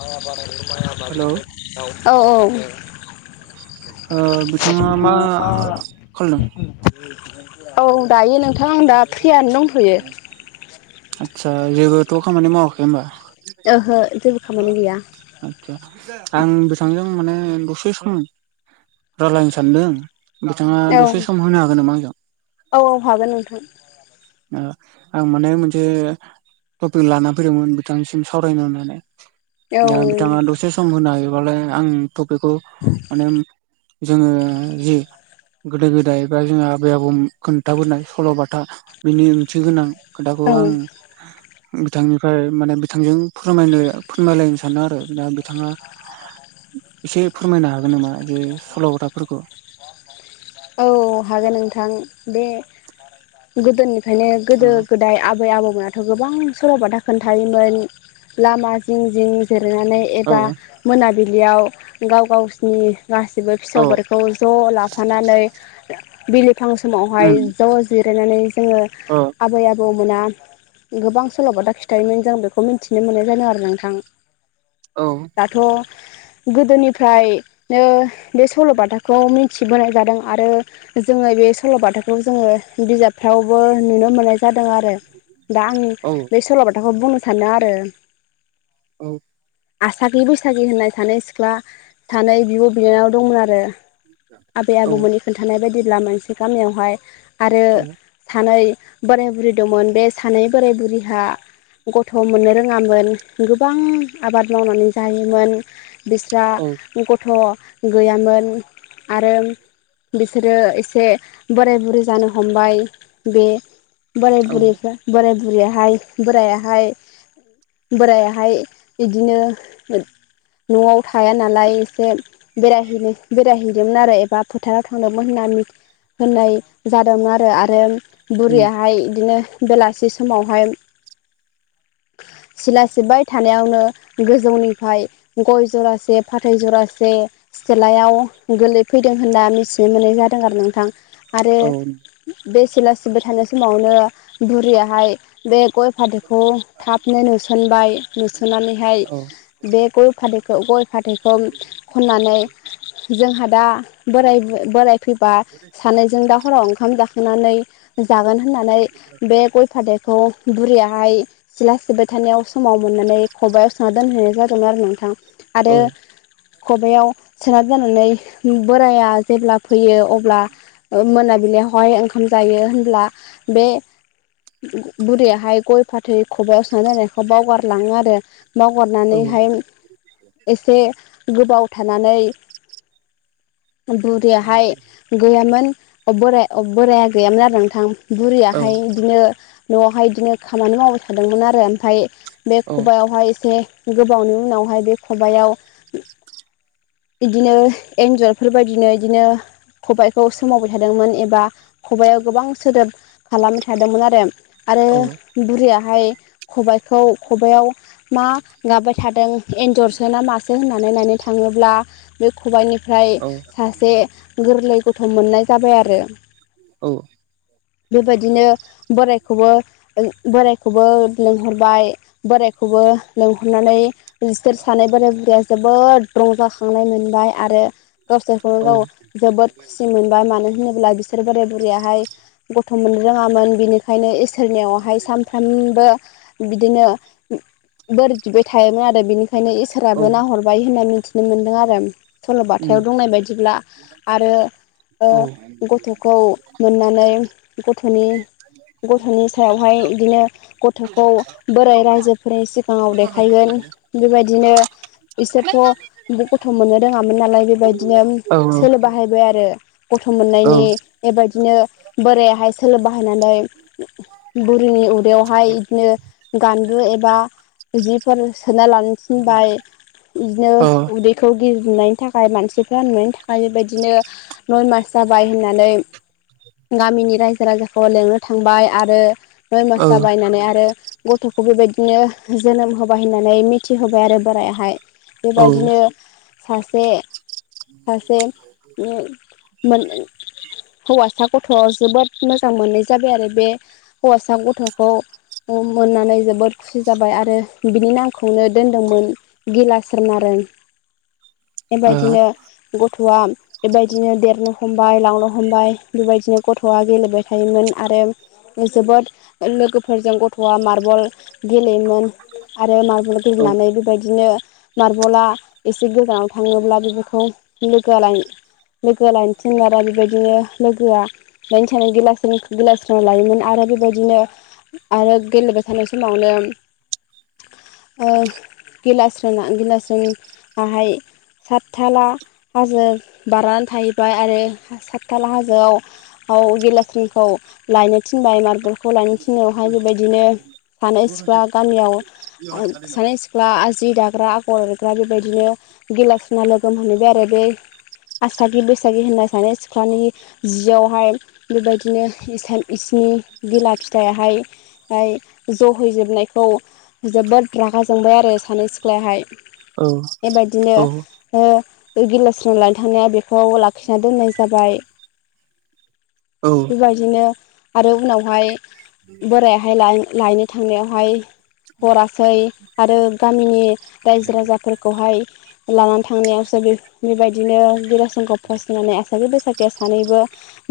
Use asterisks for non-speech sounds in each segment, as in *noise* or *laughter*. माइ आबाद *unintelligible* माइ आबाद हेलौ मोनो औऔ ओ बिथाङा मा खालामदों औ दायो नोंथां आं दा फ्रियानो दंथ'यो आदसा जेबोथ' खामानि मावाखै होनोमबा ओहो जेबो खामानि गैया आदसा आं बिथांजों माने दसे सम रायजल्लायनो सानदों बिथाङा औ दसे सम होनो हागोन नामा आंजों औ औ हागोन नोंथां ओं आं माने मोनसे टपिक लाना फैदोंमोन बिथांनिसिम सावरायनो होननानै औ दा बिथाङा दसे सम होनो हायोबालाय आं टपिकखौ माने जोङो जि गोदो गोदाय बा जोंहा आबै आबौ खोनथाबोनाय सल'बाथा बेनि ओंथि गोनां खोथाखौ औ आं बिथांनिफ्राय माने बिथांजों फोरमाय फोरमायलायनो सानो आरो दा बिथाङा एसे फोरमायनो हागोन नामा जे सल'थाफोरखौ ब म *unintelligible* औ औ हागोन नोंथां बे गोदोनिफ्रायनो गोदो गो दाय आबै आबौमोनाथ' गोबां सल'बाथा खोनथायोमोन लामा जिं जिं जिरायनानै एबा औ मोनाबिलियाव गाव गावसिनि गासिबो औ फिसौफोरखौ ज' लाफानानै बिलिफां समावहाय उम ज' जिरायनानै जोङो अ आबै आबौ बौ मोना गोबां सल'बाथा खिथायोमोन जों बेखौ मिनथिनो मोननाय जादों आरो नोंथां। औ दाथ' गोदोनिफ्रायनो बे सल'बाथाखौ मिथिबोनाय जादों। आरो जोङो बे सल'बाथाखौ जोङो बिजाब फ्रावबो नुनो मोननाय जादों आरो दा आं औ बे सल'बाथाखौ बुंनो सानो आरो। औ आसागि बैसागि होननाय सानै सिख्ला सानै बिब' बिनानाव दंमोन आरो। आबै औ आबौमोननि खोनथानाय बायदिब्ला मोनसे गामियावहाय आरो औ सानै बोराय बुरै दंमोन बे सानै बोराय बुरैहा गथ' मोननो रोङामोन गोबां आबाद मावनानै जायोमोन। बिस्रा औ गथ' गैयामोन आरो बिसोरो एसे बोराय बुरै जानो हमबाय बे बोराय औ बुरैफ्रा बोराय बुरियाहाय बोरायाहाय बोरायाहाय इदिनो न'आव थाया नालाय एसे बेरायहैनो बेरायहैदोंमोन आरो एबा फोथार थांदोंमोन होनना होननाय जादोंमोन आरो आरो उम बुरियाहाय बिदिनो बेलासि समावहाय *inaudible* सिला सिब्बाय थानायावनो गोजौनिफ्राय गय जरासे फाथै जरासे सिथलायाव गोलै फैदों होनना मिथि नो मोननाय जादों आरो नोंथां आरो औ बे सिला सिबबाय थानाय समावनो बुरियाहाय बे गय फाथैखौ थाबनो नुसनबाय नुसनानैहाय औ बे गय फाथैखौ गय फाथैखौ खननानै जोंहा दा बोराय बोराय फैबा सानैजों दाहराव ओंखाम जाखोनानै जागोन होननानै बे गय फाथैखौ बुरियाहाय सिला सिबबाय थानायाव समाव मोननानै खब सोनना दोनहैनाय जादोंमोन आरो नोंथां। औ आरो खबयाव सोना दोननानै बोराया जेब्ला फैयो अब्ला मोनाबिलियावहाय ओंखाम जायो होनब्ला बे बुरैयाहाय गय फाथै खबायाव सोना दोननायखो बावगारलाङो आरो। औ मावगारनानैहाय एसे गोबाव थानानै बुरियाहाय गैयामोन बोर बोराया गैयामोन आरो नोंथां। बुरियाहाय इदिनो न'आवहाय इदिनो खामानि मावबाय थादोंमोन आरो ओमफ्राय बे औ खबायावहाय एसे गोबावनि उनावहाय बे खबयाव इदिनो एन्जर बेफोरबायदिनो इदिनो खबाइखौ सोमावबाय थादोंमोन एबा खबायाव गोबां सोदोब खालामबाय थादोंमोन आरो। आरो बुरैयाहाय खबाइखौ खबाइआव मा गाबबाय थादों एन्जरसो ना मासो होननानै नायनो थाङोब्ला बे खबाइनिफ्राय सासे गोरलै गथ' मोननाय जाबाय आरो। औ बेबायदिनो बोरायखौबो बोरायखौबो लिंहरबाय बोरायखौबो लिंहरनानै बिसोर सानै बोराइ बुरैया जोबोद रंजाखांनाय मोनबाय आरो गावसोरखौनो औ गाव जोबोद खुसि मोनबाय मानो होनोब्ला बिसोर बोराय बुरैयाहाय गथ' मोननो रोङामोन बिनिखायनो इसोरनियावहाय सानफ्रोमबो बिदिनो बोर बिबाय थायोमोन आरो बिनिखायनो इसोराबो नाहर बाय होननानै मोनथिनो मोनदों आरो उम सल'बाथायाव दंनाय बादिब्ला आरो औ ओ गथ'खौ मोननानै गथ'नि गथ'नि सायावहाय इदिनो गथ'खौ बोरै रायजोफोरनि सिगाङाव देखायगोन बेबायदिनो इसोरथ' गथ' मोननो रोङामोन नालाय बेबायदिनो सोलो बाहायबाय आरो गथ' औ अ औ मोननायनि बेबायदिनो बोरायाहाय सोलो बाहायनानै बुरिनि उदैयाव आहाय बिदिनो गान्दु एबा जिफोर सोना लानो थिनबाय इदिनो उदैखौ गिदिर नुनायनि थाखाय मान सिफ्रा नुनायनि थाखाय बेबायदिनो नय मास जाबाय होननानै गामिनि रायजो राजाखौ लिंनो थांबाय आरो नय मास जाबाय होननानै आरो गथ'खौ बेबायदिनो जोनोम होबाय होननानै मिथिहोबाय आरो बोरायाहाय औ बेबायदिनो सासे सासे मोन हौवा सा गथ' जोबोद मोजां मोननाय जाबाय आरो बे हौवासा गथ'खौ मोननानै जोबोद खुसि जाबाय आरो बिनि नामखौनो दोनदोंमोन गिलास्रोन आरो *inaudible* बेबायदिनो गथ'आ बेबायदिनो देरनो हमबाय लांनो हमबाय बेबायदिनो गथ'आ गेलेबाय थायोमोन आरो जोबोद लोगोफोरजों गथ'आ मार्बल गेलेयोमोन आरो मार औ बिरनानै बेबायदिनो मार्बला एसे गोजानाव थाङोब्ला बेफोरखौ थ' लोगो लाय लोगो लायनो थिनो आरो बेबायदिनो लोगोआ लायनो थाङो गिलास्रोन गिलास्रोनि लायोमोन आरो बेबायदिनो आरो गेलेबाय थानाय समावनो ओ गिलास्रोना गिलास्रोनाहाय सातथाला हाजो बारनानै थाहैबाय आरो सातथाला हाजोआव आव गिलास्रोनखौ लायनो थिनबाय मारबलखौ लायनो थिननायावहाय बेबायदिनो सानै सिख्ला गामियाव सानै सिख्ला आ जि‌ दाग्रा *unintelligible* बेबायदिनो गिलास्रिना लागै मोहैबाय आरो बे आसागि बैसागि होननाय सानो सिख्लानि जियावहाय बेबायदिनो इसोरनि गिला फिथाइयाहाय ओमफ्राय जहैजोबनायखौ जोबोद रागा जोंबाय आरो सानै सिख्लायाहाय औ बेबायदिनो औ ओ बै गिलास्रां लानो थांनाया बेखौ लाखिना दोननाय जाबाय औ बेबायदिनो आरो उनावहाय बोरायाहाय लायनो थांनायावहाय हरासै आरो गामिनि रायजो राजाफोरखौहाय लानानै थांनायावसो बे बेबायदिनो गिलास्रोनखौ फसायनानै आसि बैसागिआ सानैबो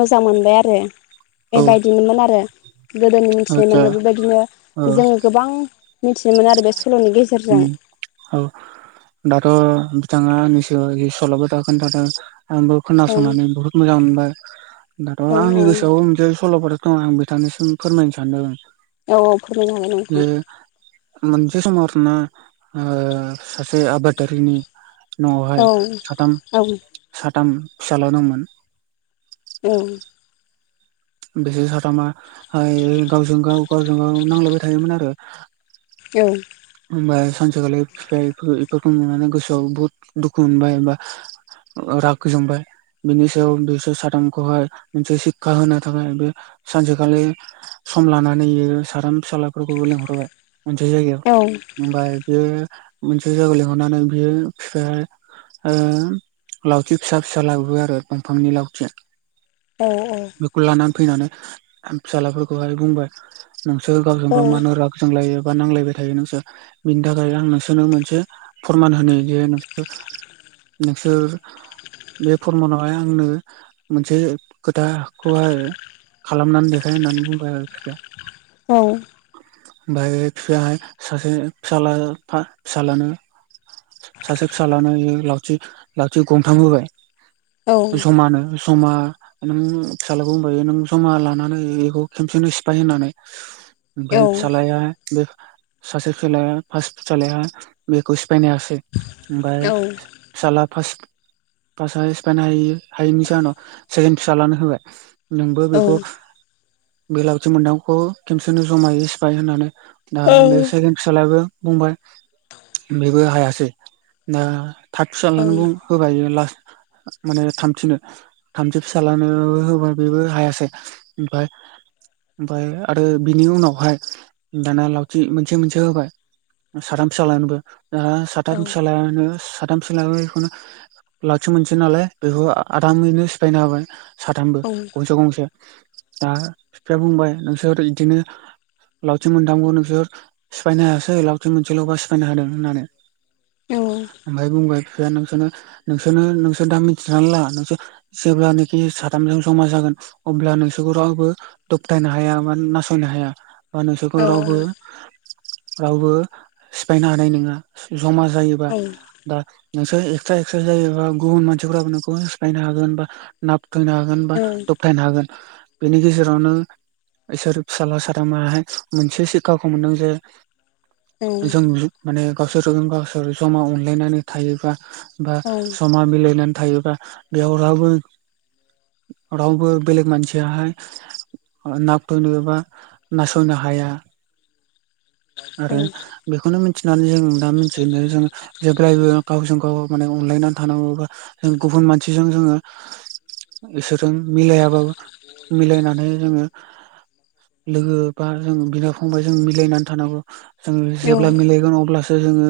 मोजां मोनबाय आरो औ बेबायदिनोमोन आरो गोदोनि मिथिनो आतसा मोनो बेबायदिनो औ जोङो गोबां मिथिनो मोनो आरो बे सल'नि गेजेरजों उम औ दाथ' बिथाङा सिगाङाव जि सल' बाथा खोनथादों आंबो औ खोनासंनानै बुहुत मोजां मोनबाय दाथ' औ औ आंनि गोसोआवबो मोनसे सल' बाथा दं आं बिथांनिसिम फोरमायनो सानदों औ फोरमायनो हागोन जे नोंथां मोनसे समावथ'नो ओ सासे आबादारिनि न'वावहाय औ साथाम औ साथाम फिसाल' दंमोन उम बिसोर साथामा ओइ गावजों गाव गावजों गाव नांलायबाय थायोमोन आरो औ ओमफाय सानसेखालि बिफाया इफोरखौ नुनानै गोसोआव बुहुत दुखु मोनबाय होमबा राग जोंबाय बिनि सायाव बिसोर साथामखौहाय मोनसे सिक्खा होनो थाखाय बे सानसेखालि सम लानानै इयो साथाम फिसालाफोरखौबो लिंहरबाय मोनसे जायगायाव औ ओमफ्राय बेयो मोनसे जायगायाव लिंहरनानै बेयो फिफाया ओ लावथि फिसा फिसा लाबोयो आरो दंफांनि लावथिया औ औ बेखौ लानानै फैनानै आ फिसालाफोरखौहाय बुंबाय नोंसोर औ गावजों गाव मानो राग जोंलायो बा नांलायबाय थायो नोंसोर बिनि थाखाय आं नोंसोरनो मोनसे फोरमान होनो जे नोंसोर नोंसोर बे फोरमनावहाय आंनो मोनसे खोथा खौहाय खालामनानै देखायो होननानै बुंबाय आरो बिसोरो। औ ओमफफ्राय बिफायाहाय सासे फिसा फिसलानो सासे फिस्लानो लावथि लावथि गंथां होबाय जमानो जमा नों फिसालाखौ बुंब नों जमा लानानै बेखौ खमसेनो सिफाय होनानै ओमफ्राय फिसालाया बे सासे खेलाया फार्स्ट फिसालाया बेखौ सिफायनो हायासै ओमफ्राय फिसालाफ्रा बांसावनाय सिफायनो हायि हायिनि जाहोनाव सेकेणड फिसा लानो होबाय नोंबो बेखौ बे लावथि मोन्दांखौ खबसेनो जमायोै सिफाय होननानै दा बे जों फिसाज्लायाबो बुंबाय बेबो हायासै दा थामथि जांग होबायो लास्ट माने थामथिनो थामज फिसालानो होबा बेबो हायासै ओमफाय ओमफाय आरो बिनि उनावहाय दाना लावथि मोन से मोनसे होबाय साथाम फिसालानोबो दा साथाम फिसालायानो सा *inaudible* बेखौनो लाखि मोनस नालाय बेखौ आरमैनो सिफायनो हाबाय साथामबो औ गंसे गंसे दा बिफाया बुंबाय नोंसोर बिदिनो लावथि मोनथामखौ नोंसोर सिफायनो हायासै लावथिं मोनसेल'बा सिफायनो हादों होननानै औ ओमफ्राय बुंबाय फिसाया नोंसोर नोंसोरनो नोंसोर दा मिथिनानै ला नोंसोर जेब्लानोाखि साथामजों जमा जागोन अब्ला नोंसोरखौ रावबो दबथायनो हाया बा नासयनो हाया बा नोंसोरखौ औ रावबो रावबो सिफायनो हानाय नङा जमा जायोबा दा नोंसोर एक्सट्रा एक्सद्रा जायोबा गुबुन मानसिफोराबो नोंखौ सिफायनो हागोन बा नाबथायनो हागोन बा दबथायनो हागोन बेनि गेजेरावनो इसोर फिसाला सादामाहाय मोनसे सिक्षाखौ मोनदों जे जों माने गावसोरोम गावसोर जमा अनलायनानै थायोबा बा समा मिलायनानै थायोबा बेयाव राबबो रावबो बेलेग मानसियाहा नाबथायनोबा नासयनो हाया। आरो बेखौनो मिथिनानै जों दा मिथिो जों जेब्लायबो गावजों गाव माने अनलायनानै थानांगौ एबा जों गुबुन मानसिजों जोङो इसोरजों मिलायाबाबो मिलायनानै जोङो लोगो बा जों बिदा फंबाय जों मिलायनानै थानांगौ जों जेब्ला मिलायगोन अब्लासो जोङो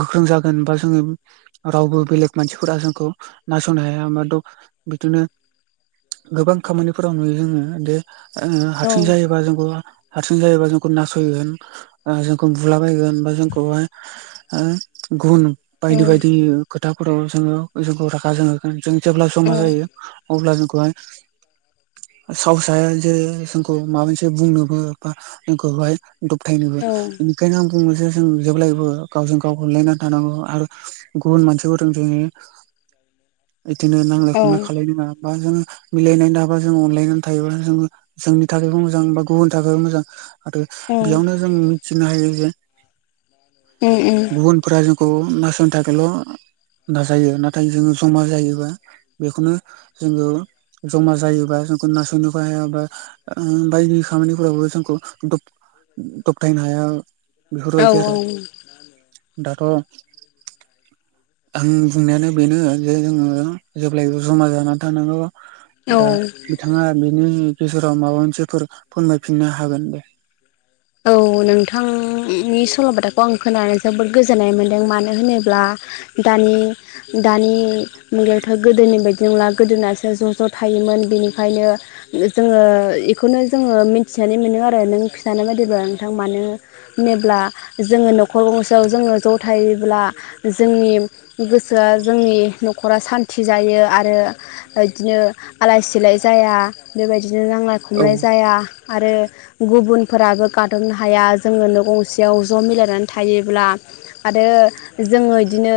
गोख्रों जागोन बा जोङो रावबो बेलेग मानसिफोरा जोंखौ नासयनो हाया बा द बिदिनो गोबां खामानिफोराव नुयो जोङो दे ओ हारसिं जायोबा जोंखौ हारसिं जायोबा जोंखौ नासयगोन। जोंखौ बुलाबायायगोन बा जोंखौहाय गुन बायदि बायदि खोथाफोराव जोङो जोंखौ रागा जोंङोगोन जों जेब्ला जमा जायो अब्ला जोंखौहाय साहावसाया जे जोंखौ माबामोनसे बुंनोबो बा जोंखौहाय थायनोबो बेनिखायनो आं बुङो जे जों जेब्लायबो गावजों गाव गोलायनानै थानांगौ आरो गुबुन मानसिफोर जोंयो इदिनो नांलाय खमलाय खालायनाङा बा जों मिलायनानै थाबा जों अनलायनानै थायोबा जोङो जोंनि थाखायबो मोजां बा गुबुननि थाखायबो मोजां आरो बेयावनो जों मिथिनो हायो जे ओ ओ गुबुनफोरा जोंखौ नासयनो थाखायल' नाजायो नाथाय जोङो जमा जायोबा बेखौनो जोंङो जमा जायोबा जोंखौ नासयनोबो हायाबा उम बायदि खामानिफोरावबो जोंखौ दब दबथायनो हाया बेफोरबायदि आरो दाथ' *inaudible* आं बुंनायानो बेनो जे जोंङो जेब्लायबो जमा जानानै थानांगौ दा बिथांङा बेनि गेजेराव माबा मोनसेफोर फोरमायफिननो हागोन दे औ नोंथांनि सल'बाथाखौ आं खोनानो जोबोद गोजोननाय मोन्दों मानो होनोब्ला दानि दानि मुगायाथ' गोदोनि बायदि नंला गोदोनासो ज' ज' थायोमोन बेनिखायनो जोंङो इखौनो जोंङो मिथिनानै मोनो आरो नों फिथानाय बायदिब्ला नोंथां मानो जेब्ला जोङो न'खर गंसेयाव जोङो ज' थायोब्ला जोंनि गोसोआ जोंनि न'खरा सान्थि जायो आरो इदिनो आलाय सिलाय जाया बेबायदिनो नांलाय औ खमलाय जाया आरो गुबुनफोराबो गादबनो हाया जोङो ननो गंसेयाव ज' मिलायनानै थायोब्ला आरो जोङो इदिनो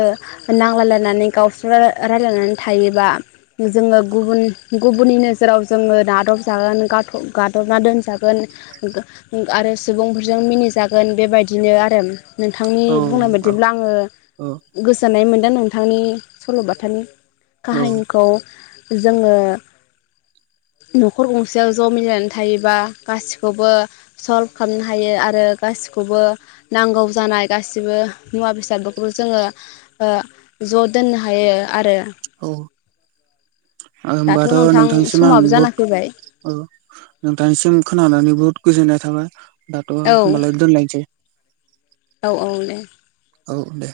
नांलायलायनानै गावस्रा रायलायनानै थायोबा जोंङो गुबुन गुबुननि नोजोराव जोंङो नादबजागोन गादबना दोनजागोन आरो सुबुंफोरजों मिनिजागोन बेबायदिनो आरो नोंथांनि औ बुंनाय बायदिब्ला आंङो औ गोजोननाय मोनदों नोंथांनि सल'बाथानि औ काहानिखौ जोंङो न'खर गंसेयाव ज' मिलायनानै थायोबा गासिखौबो सल्भ खालामनो हायो आरो गासिखौबो नांगौ जानाय गासिबो मुवा बेसादफोरखौ जोंङो ज' दोननो हायो आरो औ दाथ' होनबाथ' नोंथां नोंथांनिसिम आं समाबो जाना फैबाय औ नोंथांनिसिम खोनानानै बुहुत गोजोननाय थाबाय दाथ' औ होमबालाय दोनलायनोसै औ औ दे औ दे